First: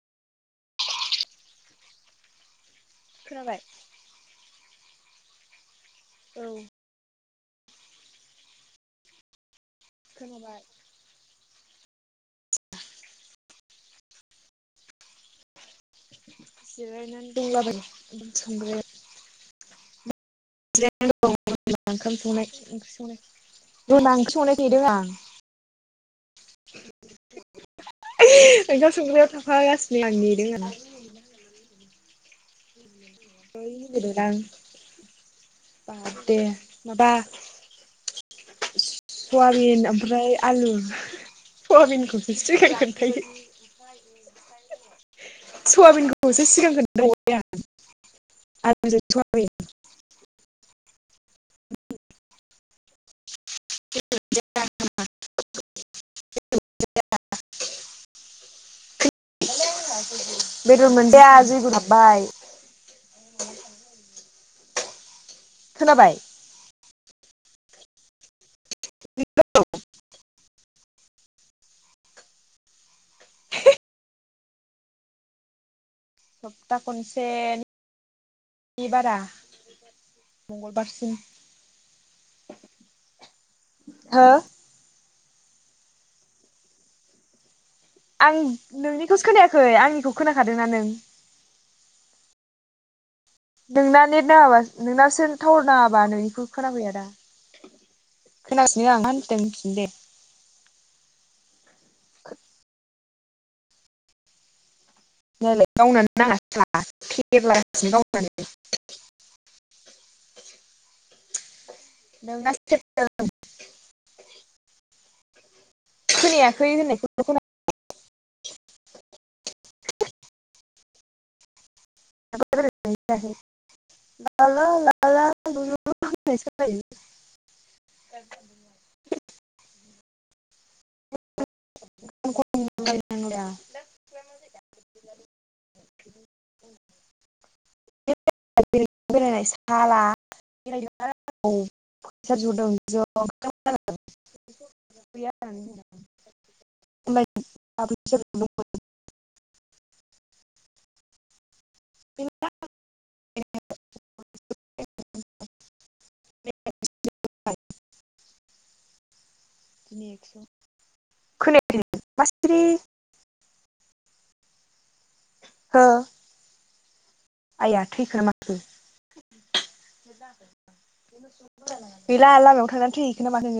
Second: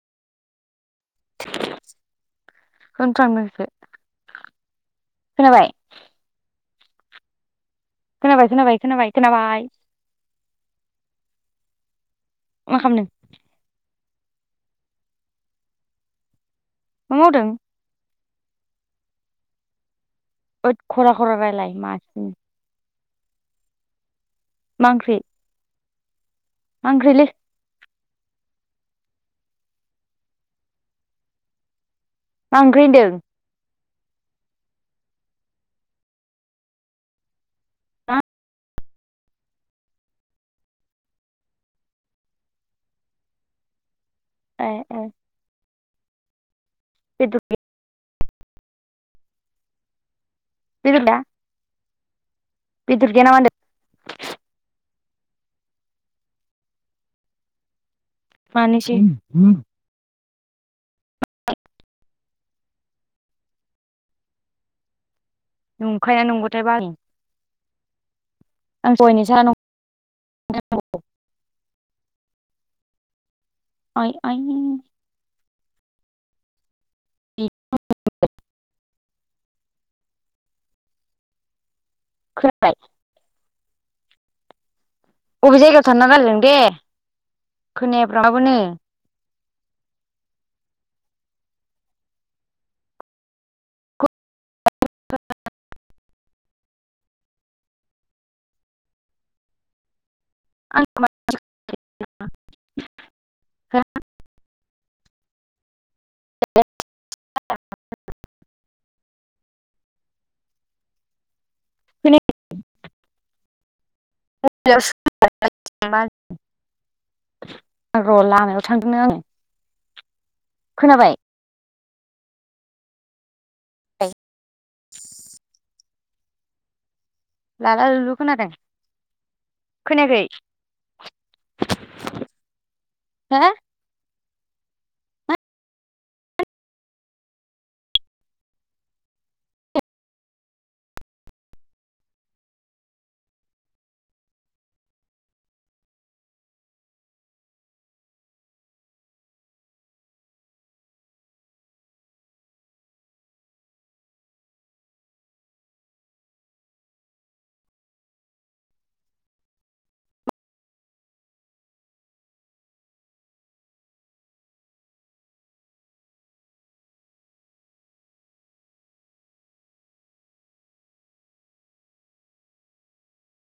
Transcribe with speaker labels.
Speaker 1: [unintelligible]
Speaker 2: खोनाबाय
Speaker 1: थांदोसो खोनाबाय?
Speaker 2: औ।
Speaker 1: खोनाबाय खोनाबाय खोनाबाय खोनाबाय।
Speaker 2: खोनाबाय।
Speaker 1: मा खामदों? मा
Speaker 2: जिरायनानै
Speaker 1: मावदों
Speaker 2: दंलाबाय [inaudible]
Speaker 1: ओद
Speaker 2: [unintelligible]
Speaker 1: खरा
Speaker 2: देनां
Speaker 1: खरा रायलाय मासिनो
Speaker 2: ओंख्रि संनाय नेदों आं।
Speaker 1: मा ओंख्रि लै?
Speaker 2: [unintelligible] ओंखाम संग्रायाव थाफागासिनो आं नेदों आं।
Speaker 1: मा ओंख्रि होनदों?
Speaker 2: [unintelligible] बाद दे माबा
Speaker 1: मा
Speaker 2: सवाबिन ओमफ्राय आलु। सवाबिनखौसो सिगां खोन्थायो?
Speaker 1: ए ए।
Speaker 2: सयाबिनखौसो सिगां
Speaker 1: बेदर
Speaker 2: [unintelligible] आं [unintelligible]
Speaker 1: [unintelligible] बेदर गैया नामा होनदों?
Speaker 2: [unintelligible]
Speaker 1: मानिसि [unintelligible]
Speaker 2: बेदर मोनजाया जोयगुरु हाबबाय [inaudible] खोनाबाय
Speaker 1: नंखाय ना नंगौथाय [unintelligible] आं [unintelligible] आइ आइ
Speaker 2: सप्ता खनसे [unintelligible] नि बारा [inaudible] मंगलबारसिम
Speaker 1: खोनाबाय?
Speaker 2: हो
Speaker 1: अबे जायगायाव थाना रायलायदों दे
Speaker 2: आं
Speaker 1: खोनायाब्राबाबोनो
Speaker 2: नोंनिखौसो खोनायाखै आंनिखौ खोनाखादोंना नों? [inaudible] नोंना नेट नाङाबा नोंनासो टावार नाङा बा नोंनिखौ खोनाफैया दा [unintelligible]
Speaker 1: [unintelligible]
Speaker 2: [unintelligible] [inaudible] नोंनासो [unintelligible] खोनायाखै होननाय [unintelligible] खोनादों
Speaker 1: र' लामायाव थांदोंनो आङो
Speaker 2: [unintelligible]
Speaker 1: खोनाबाय?
Speaker 2: [unintelligible] ला ला ला लु लु होननायसो खोनायो
Speaker 1: लाला लुलु खोनादों खोनायाखै? हो
Speaker 2: [unintelligible] [inaudible] [unintelligible] साला [unintelligible] ज' [unintelligible] गैया [unintelligible] [unintelligible] [unintelligible] [inaudible] खोनायाखै नों मा सिरि हो? आइया थैखोना माखो? [unintelligible] गैला लामायाव थांनानै थैहैखो नामाखो नोङो